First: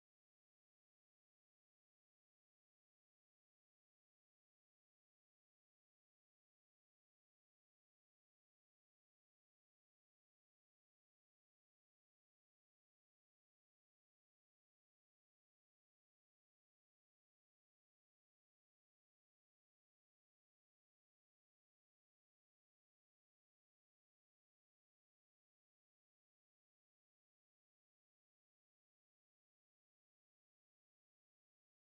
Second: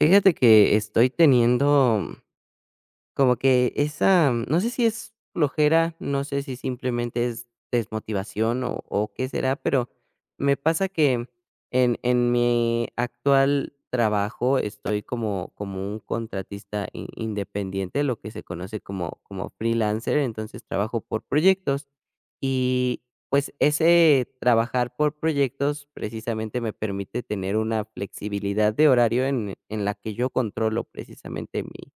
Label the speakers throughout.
Speaker 1: Fíjate que estoy teniendo, como que esa, no sé si es flojera, no sé si simplemente es desmotivación o qué será, pero me pasa que en mi actual trabajo estoy como, como un contratista independiente, lo que se conoce como, como freelancer, entonces trabajo por proyectos y pues ese trabajar por proyectos precisamente me permite tener una flexibilidad de horario en la que yo controlo precisamente mi,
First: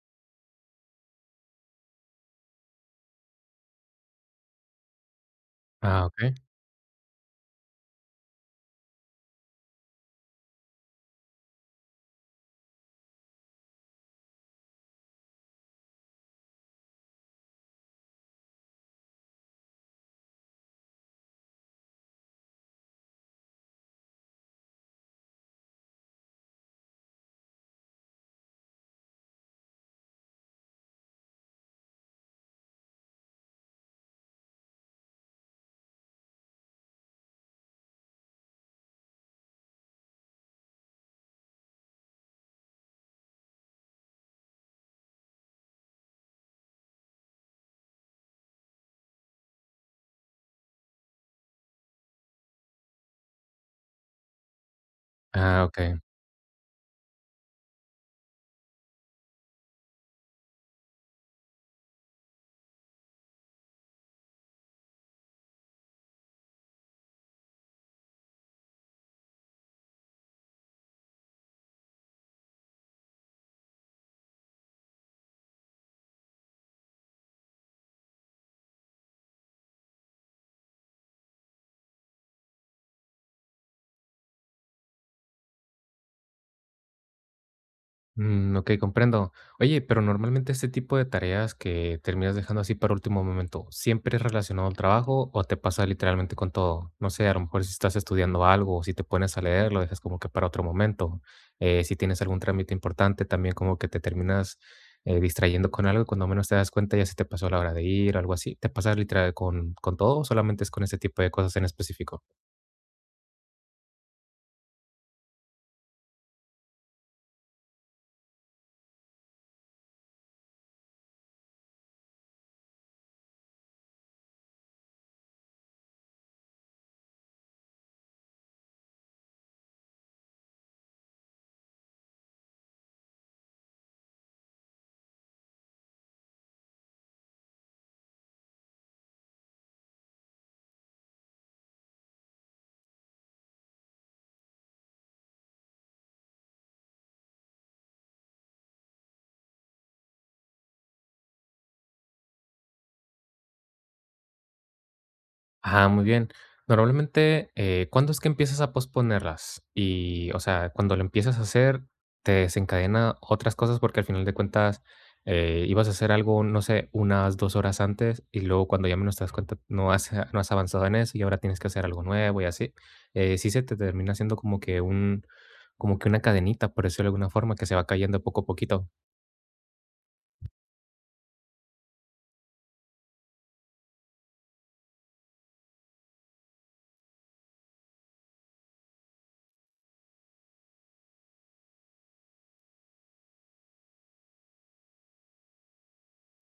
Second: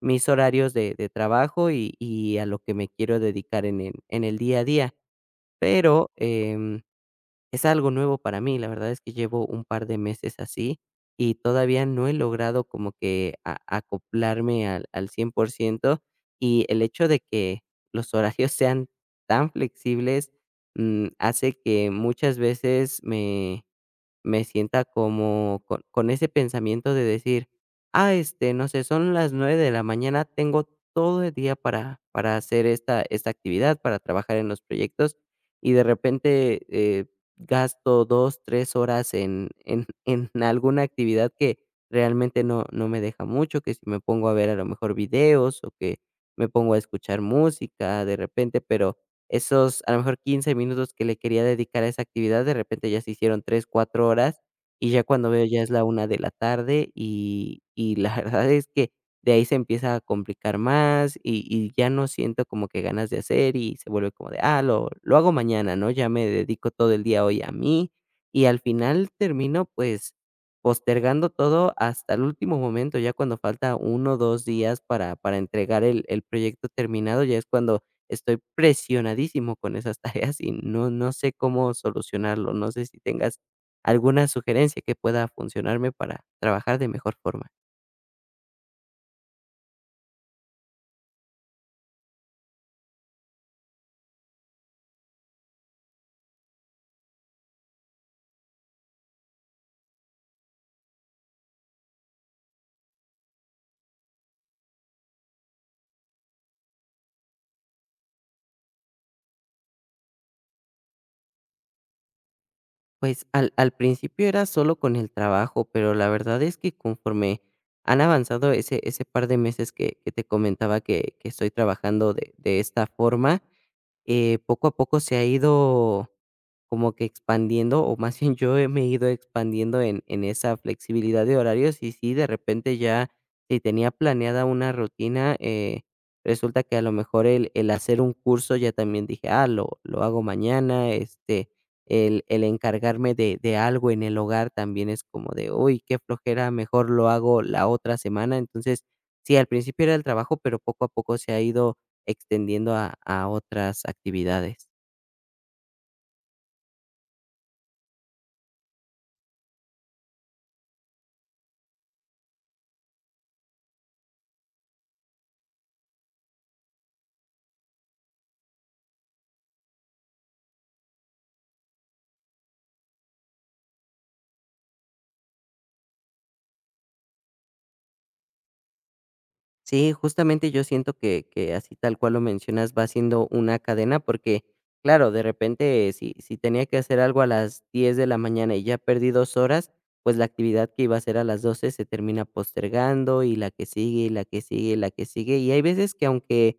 Speaker 1: mis horarios de trabajo y a lo que me quiero dedicar en el día a día.
Speaker 2: Ah,
Speaker 1: Pero,
Speaker 2: okey.
Speaker 1: es algo nuevo para mí, la verdad es que llevo un par de meses así y todavía no he logrado como que a acoplarme al al 100% y el hecho de que los horarios sean tan flexibles, hace que muchas veces me sienta como con ese pensamiento de decir, ah, este, no sé, son las 9 de la mañana, tengo todo el día para hacer esta, esta actividad, para trabajar en los proyectos y de repente gasto dos, tres horas en alguna actividad que realmente no, no me deja mucho, que si me pongo a ver a lo mejor videos o que me pongo a escuchar música de repente, pero esos, a lo mejor, 15 minutos que le quería dedicar a esa actividad, de repente ya se hicieron 3 4 horas, y ya cuando veo ya
Speaker 2: Ah,
Speaker 1: es la
Speaker 2: okey.
Speaker 1: una de la tarde, y la verdad es que de ahí se empieza a complicar más, y ya no siento como que ganas de hacer, y se vuelve como de: "Ah, lo hago mañana", ¿no? Ya me dedico todo el día hoy a mí, y al final termino, pues, postergando todo hasta el último momento, ya cuando falta 1, 2 días para entregar el proyecto terminado, ya es cuando estoy presionadísimo con esas tareas y no, no sé cómo solucionarlo. No sé si tengas alguna sugerencia que pueda funcionarme para trabajar de mejor forma.
Speaker 2: Mm, okey, comprendo. Oye, pero normalmente este tipo de tareas que terminas dejando así para último momento, ¿siempre es relacionado al trabajo o te pasa literalmente con todo? No sé, a lo mejor si estás estudiando algo o si te pones a leer, lo dejas como que para otro momento. Si tienes algún trámite importante, también como que te terminas, distrayendo con algo, y cuando menos te das cuenta ya se te pasó la hora de ir, o algo así. ¿Te pasa literal con todo o solamente es con este tipo de cosas en específico?
Speaker 1: Pues al principio era solo con el trabajo, pero la verdad es que conforme han avanzado ese, ese par de meses que te comentaba que estoy trabajando de esta forma, poco a poco se ha ido como que expandiendo, o más bien me he ido expandiendo en esa flexibilidad de horarios y sí, de repente ya, si tenía planeada una rutina, resulta que a lo mejor el hacer un curso ya también dije, ah, lo hago mañana, este, el encargarme de algo en el hogar también es como de, uy, qué flojera, mejor lo hago la otra semana. Entonces, sí, al principio era el trabajo, pero poco a poco se ha ido extendiendo a otras actividades.
Speaker 2: Ah, muy bien. Normalmente, ¿cuándo es que empiezas a posponerlas? Y, o sea, cuando lo empiezas a hacer, te desencadena otras cosas porque al final de cuentas ibas a hacer algo, no sé, unas dos horas antes y luego cuando ya menos te das cuenta no has avanzado en eso y ahora tienes que hacer algo nuevo y así. Sí se te termina haciendo como que una cadenita, por decirlo de alguna forma, que se va cayendo poco a poquito.
Speaker 1: Sí, justamente yo siento que así tal cual lo mencionas va siendo una cadena porque, claro, de repente si tenía que hacer algo a las 10 de la mañana y ya perdí dos horas, pues la actividad que iba a hacer a las 12 se termina postergando y la que sigue y la que sigue y la que sigue. Y hay veces que aunque,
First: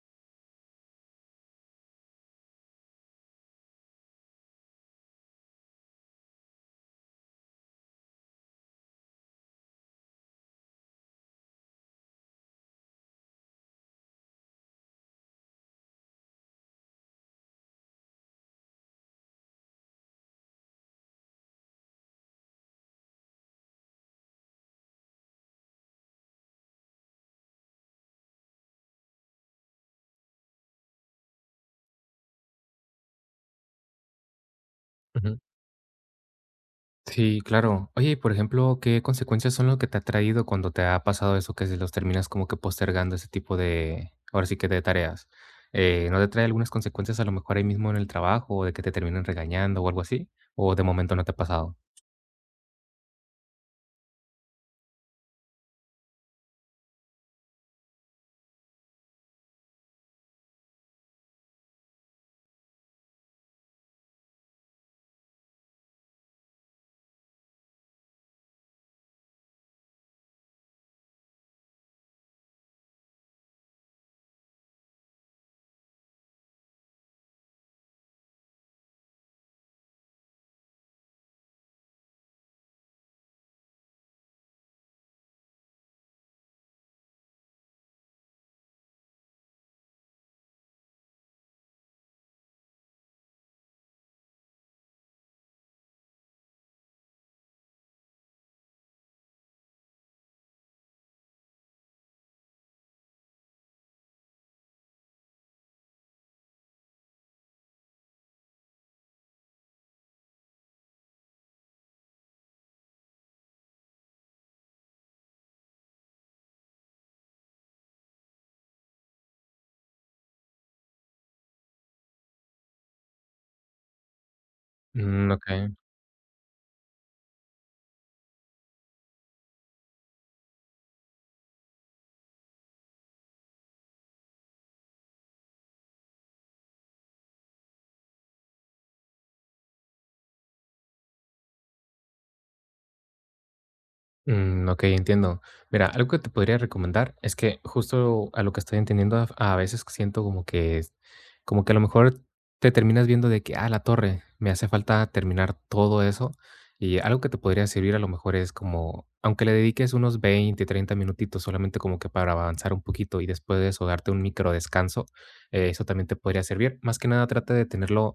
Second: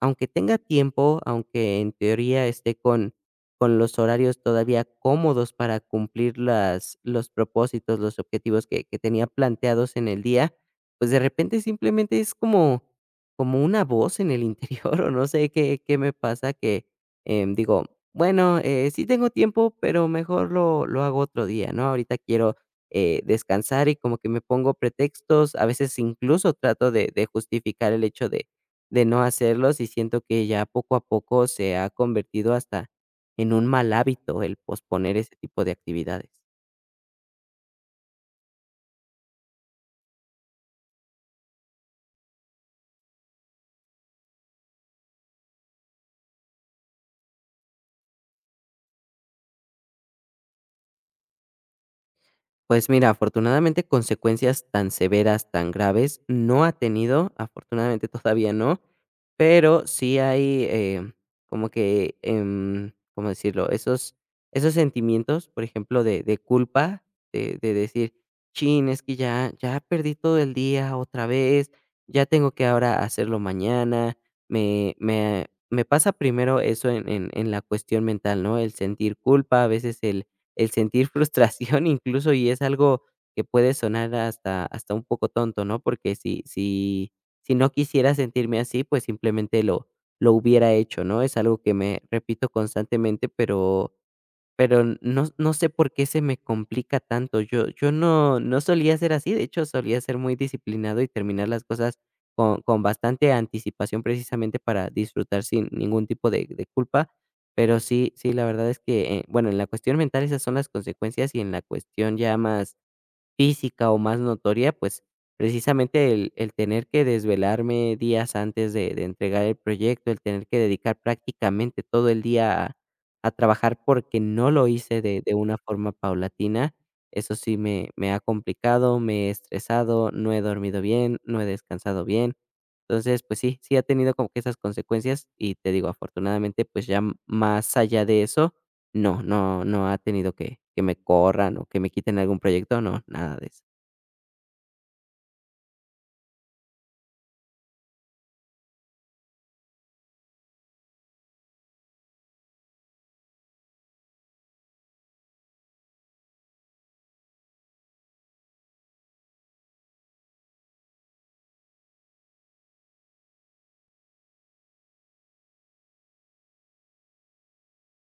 Speaker 1: aunque tenga tiempo, aunque en teoría esté con los horarios todavía cómodos para cumplir las, los propósitos, los objetivos que tenía planteados en el día, pues de repente simplemente es como, como una voz en el interior o no sé qué me pasa que digo, bueno, sí tengo tiempo, pero mejor lo hago otro día, ¿no? Ahorita quiero descansar y como que me pongo pretextos, a veces incluso trato de justificar el hecho de no hacerlos y siento que ya poco a poco se ha convertido hasta en un mal hábito el posponer ese tipo de actividades.
Speaker 2: Sí, claro. Oye, y por ejemplo, ¿qué consecuencias son lo que te ha traído cuando te ha pasado eso que se los terminas como que postergando ese tipo de, ahora sí que de tareas? ¿No te trae algunas consecuencias a lo mejor ahí mismo en el trabajo o de que te terminen regañando o algo así? ¿O de momento no te ha pasado?
Speaker 1: Pues mira, afortunadamente consecuencias tan severas, tan graves, no ha tenido, afortunadamente todavía no, pero sí hay, como que, ¿cómo decirlo? Esos esos sentimientos, por ejemplo, de culpa, de decir: "Chin, es que ya perdí todo el día otra vez, ya tengo que ahora hacerlo mañana". Me pasa primero eso en la cuestión mental, ¿no? El sentir culpa, a veces el sentir frustración incluso, y es algo que puede sonar hasta un poco tonto, ¿no? Porque si no quisiera sentirme así, pues simplemente lo hubiera hecho, ¿no? Es algo que me repito constantemente, pero no, no sé por qué se me complica tanto. Yo no, no solía ser así, de hecho solía ser muy disciplinado y terminar las cosas con bastante anticipación precisamente para disfrutar sin ningún tipo de culpa. Pero sí, sí, la verdad es que, bueno, en la cuestión mental esas son las consecuencias y en la cuestión ya más física o más notoria, pues precisamente el tener que desvelarme días antes de entregar el proyecto, el tener que dedicar prácticamente todo el día a trabajar porque no lo hice
Speaker 2: Mm,
Speaker 1: de
Speaker 2: ok.
Speaker 1: una forma paulatina, eso sí me ha complicado, me he estresado, no he dormido bien, no he descansado bien. Entonces, pues sí, sí ha tenido como que esas consecuencias y te digo, afortunadamente, pues ya más allá de eso, no, no, no ha tenido que me corran o que me quiten algún proyecto, no, nada de eso.
Speaker 2: Mm, ok, entiendo. Mira, algo que te podría recomendar es que justo a lo que estoy entendiendo, a veces siento como que, como que a lo mejor te terminas viendo de que, ah, la torre, me hace falta terminar todo eso. Y algo que te podría servir a lo mejor es como, aunque le dediques unos 20, 30 minutitos solamente como que para avanzar un poquito y después de eso darte un micro descanso, eso también te podría servir. Más que nada trata de tenerlo.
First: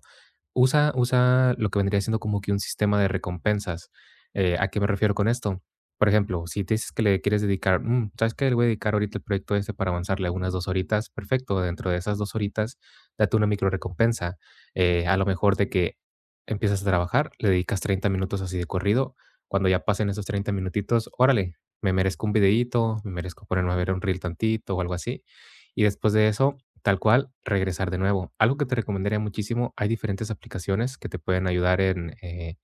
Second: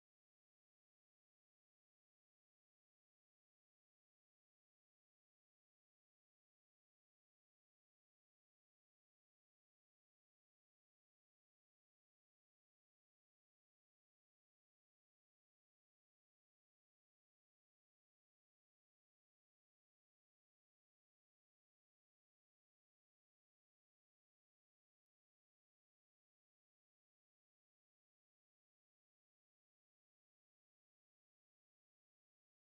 Speaker 2: Usa lo que vendría siendo como que un sistema de recompensas, ¿a qué me refiero con esto? Por ejemplo, si te dices que le quieres dedicar, mm, ¿sabes qué? Le voy a dedicar ahorita el proyecto este para avanzarle unas 2 horitas, perfecto, dentro de esas 2 horitas, date una microrrecompensa, a lo mejor de que empiezas a trabajar, le dedicas 30 minutos así de corrido, cuando ya pasen esos 30 minutitos, órale, me merezco un videíto, me merezco ponerme a ver un reel tantito o algo así, y después de eso, tal cual, regresar de nuevo. Algo que te recomendaría muchísimo, hay diferentes aplicaciones que te pueden ayudar en,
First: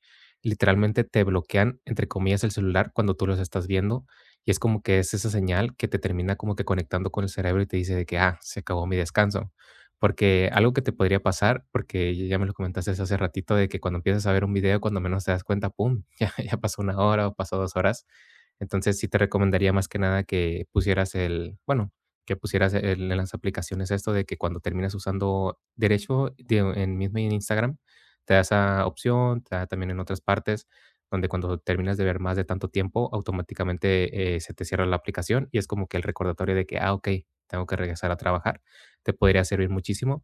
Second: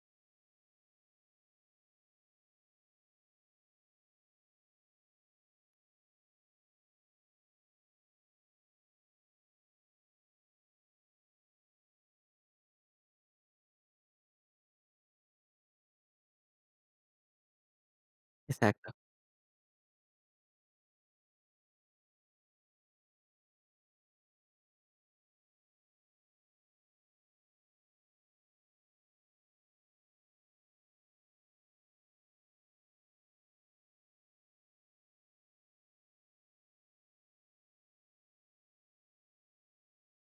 Speaker 2: literalmente te bloquean, entre comillas, el celular cuando tú los estás viendo y es como que es esa señal que te termina como que conectando con el cerebro y te dice de que, ah, se acabó mi descanso. Porque algo que te podría pasar, porque ya me lo comentaste hace ratito, de que cuando empiezas a ver un video, cuando menos te das cuenta, ¡pum!, ya, ya pasó una hora o pasó dos horas.
Speaker 1: Exacto.
Speaker 2: Entonces sí te recomendaría más que nada que pusieras el, bueno, que pusieras el en las aplicaciones esto de que cuando terminas usando derecho, digo, en mismo en Instagram, te da esa opción, te da también en otras partes, donde cuando terminas de ver más de tanto tiempo, automáticamente, se te cierra la aplicación y es como que el recordatorio de que, ah, ok, tengo que regresar a trabajar, te podría servir muchísimo.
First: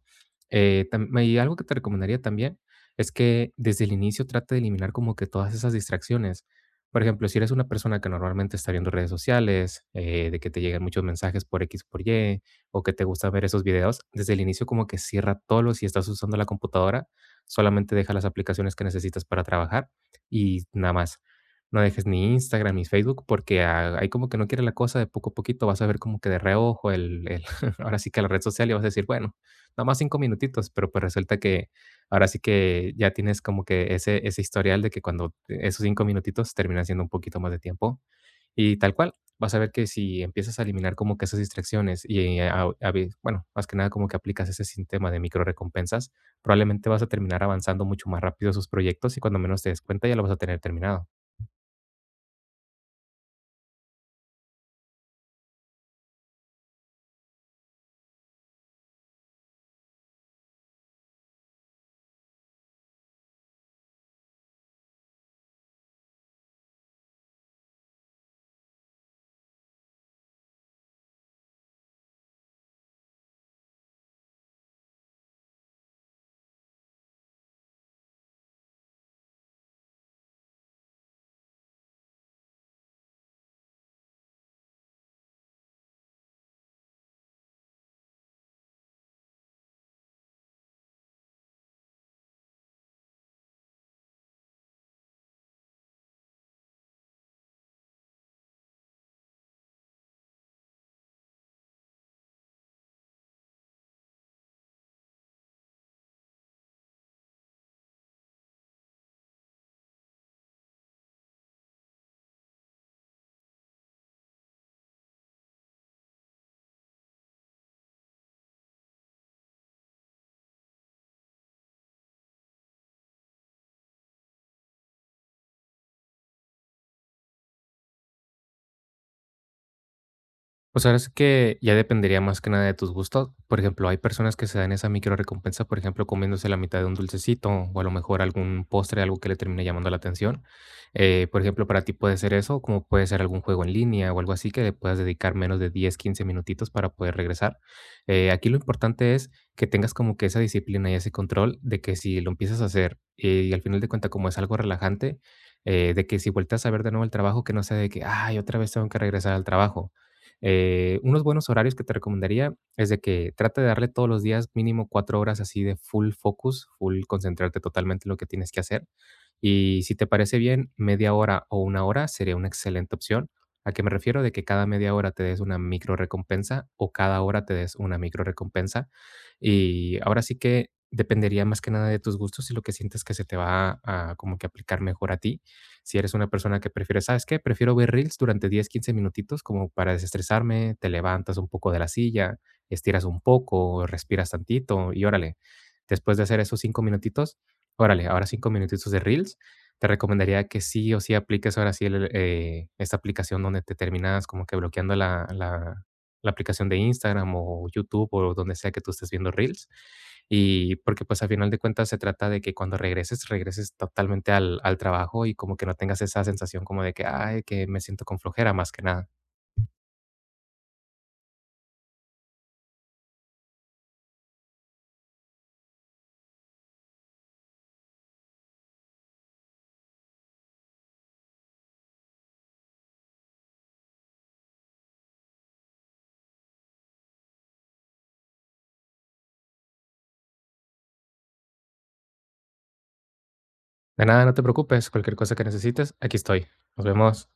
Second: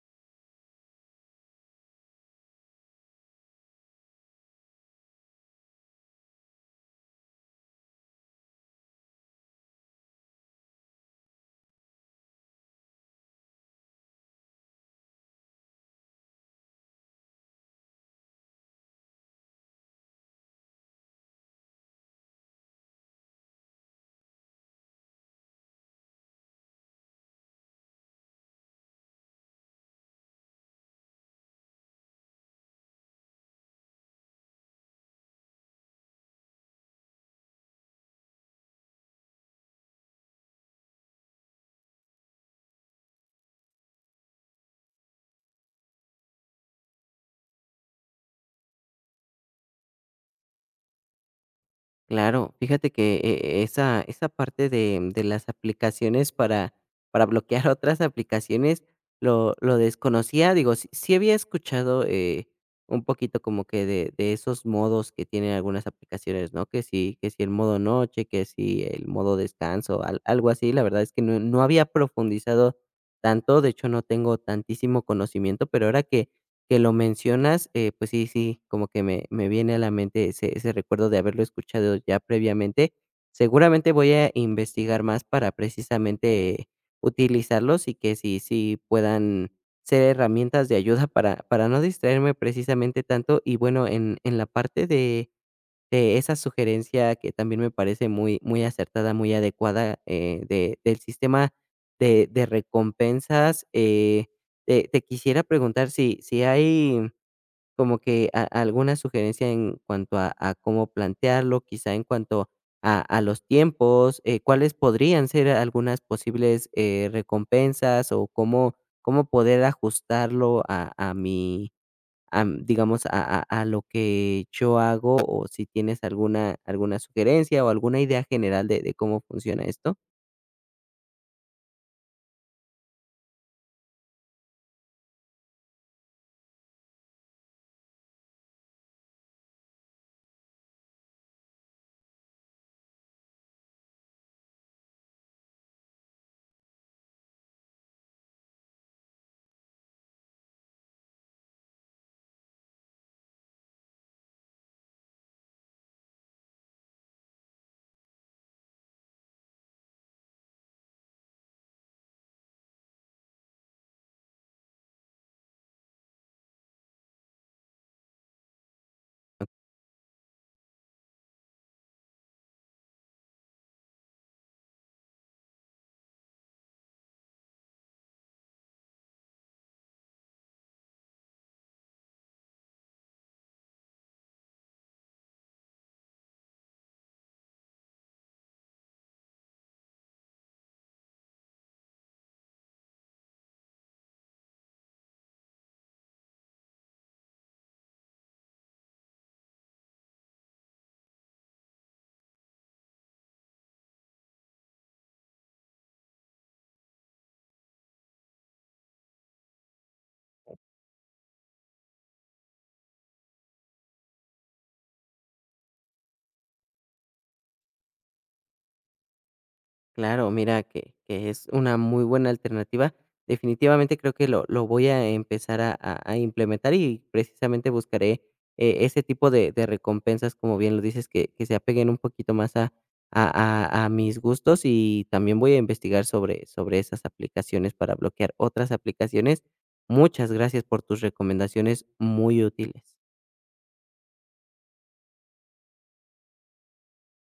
Speaker 2: Tam Y algo que te recomendaría también es que desde el inicio trate de eliminar como que todas esas distracciones, por ejemplo, si eres una persona que normalmente está viendo redes sociales, de que te llegan muchos mensajes por X, por Y, o que te gusta ver esos videos, desde el inicio como que cierra todo lo si estás usando la computadora, solamente deja las aplicaciones que necesitas para trabajar y nada más. No dejes ni Instagram ni Facebook porque ah, ahí como que no quiere la cosa, de poco a poquito vas a ver como que de reojo el ahora sí que la red social y vas a decir, bueno, nada más cinco minutitos, pero pues resulta que ahora sí que ya tienes como que ese historial de que cuando esos 5 minutitos terminan siendo un poquito más de tiempo. Y tal cual, vas a ver que si empiezas a eliminar como que esas distracciones y a ve bueno, más que nada como que aplicas ese sistema de micro recompensas, probablemente vas a terminar avanzando mucho más rápido esos proyectos y cuando menos te des cuenta ya lo vas a tener terminado.
Speaker 1: Claro, fíjate que esa esa parte de las aplicaciones para bloquear otras aplicaciones lo desconocía, digo, sí había escuchado, un poquito como que de esos modos que tienen algunas aplicaciones, ¿no? Que sí que si el modo noche, que si el modo descanso, al algo así, la verdad es que no había profundizado tanto, de hecho, no tengo tantísimo conocimiento, pero ahora que lo mencionas, pues sí, sí, como que me viene a la mente ese, ese recuerdo de haberlo escuchado ya previamente. Seguramente voy a investigar más para precisamente utilizarlos y que sí, sí puedan ser herramientas de ayuda para no distraerme precisamente tanto. Y bueno, en la parte de esa sugerencia que también me parece muy, muy acertada, muy adecuada, de, del sistema de recompensas. Te, te quisiera preguntar si hay como que alguna sugerencia en cuanto a cómo plantearlo, quizá en cuanto a los tiempos, cuáles podrían ser algunas posibles recompensas o cómo, cómo poder ajustarlo a mi digamos, a lo que yo hago, o si tienes alguna alguna sugerencia, o alguna idea general de cómo funciona esto.
Speaker 2: Pues ahora sí que ya dependería más que nada de tus gustos. Por ejemplo, hay personas que se dan esa micro recompensa, por ejemplo, comiéndose la mitad de un dulcecito o a lo mejor algún postre, algo que le termine llamando la atención. Por ejemplo, para ti puede ser eso, como puede ser algún juego en línea o algo así que le puedas dedicar menos de 10, 15 minutitos para poder regresar. Aquí lo importante es que tengas como que esa disciplina y ese control de que si lo empiezas a hacer y al final de cuentas como es algo relajante, de que si vueltas a ver de nuevo el trabajo, que no sea de que, ay, otra vez tengo que regresar al trabajo. Unos buenos horarios que te recomendaría es de que trata de darle todos los días mínimo cuatro horas así de full focus, full concentrarte totalmente en lo que tienes que hacer. Y si te parece bien, media hora o una hora sería una excelente opción. ¿A qué me refiero? De que cada media hora te des una micro recompensa o cada hora te des una micro recompensa. Y ahora sí que dependería más que nada de tus gustos y lo que sientes que se te va a como que aplicar mejor a ti. Si eres una persona que prefiere, ¿sabes qué? Prefiero ver reels durante 10, 15 minutitos como para desestresarme, te levantas un poco de la silla, estiras un poco, respiras tantito y órale. Después de hacer esos 5 minutitos, órale, ahora 5 minutitos de reels. Te recomendaría que sí o sí apliques ahora sí el, esta aplicación donde te terminas como que bloqueando la aplicación de Instagram o YouTube o donde sea que tú estés viendo reels y porque pues a final de cuentas se trata de que cuando regreses, regreses totalmente al trabajo y como que no tengas esa sensación como de que: "Ay, que me siento con flojera", más que nada.
Speaker 1: Claro, mira que es una muy buena alternativa. Definitivamente creo que lo voy a empezar a implementar y precisamente buscaré, ese tipo de recompensas, como bien lo dices, que se apeguen un poquito más a a mis gustos, y también voy a investigar sobre sobre esas aplicaciones para bloquear otras aplicaciones. Muchas gracias por tus recomendaciones muy útiles.
Speaker 2: De nada, no te preocupes, cualquier cosa que necesites, aquí estoy. Nos vemos.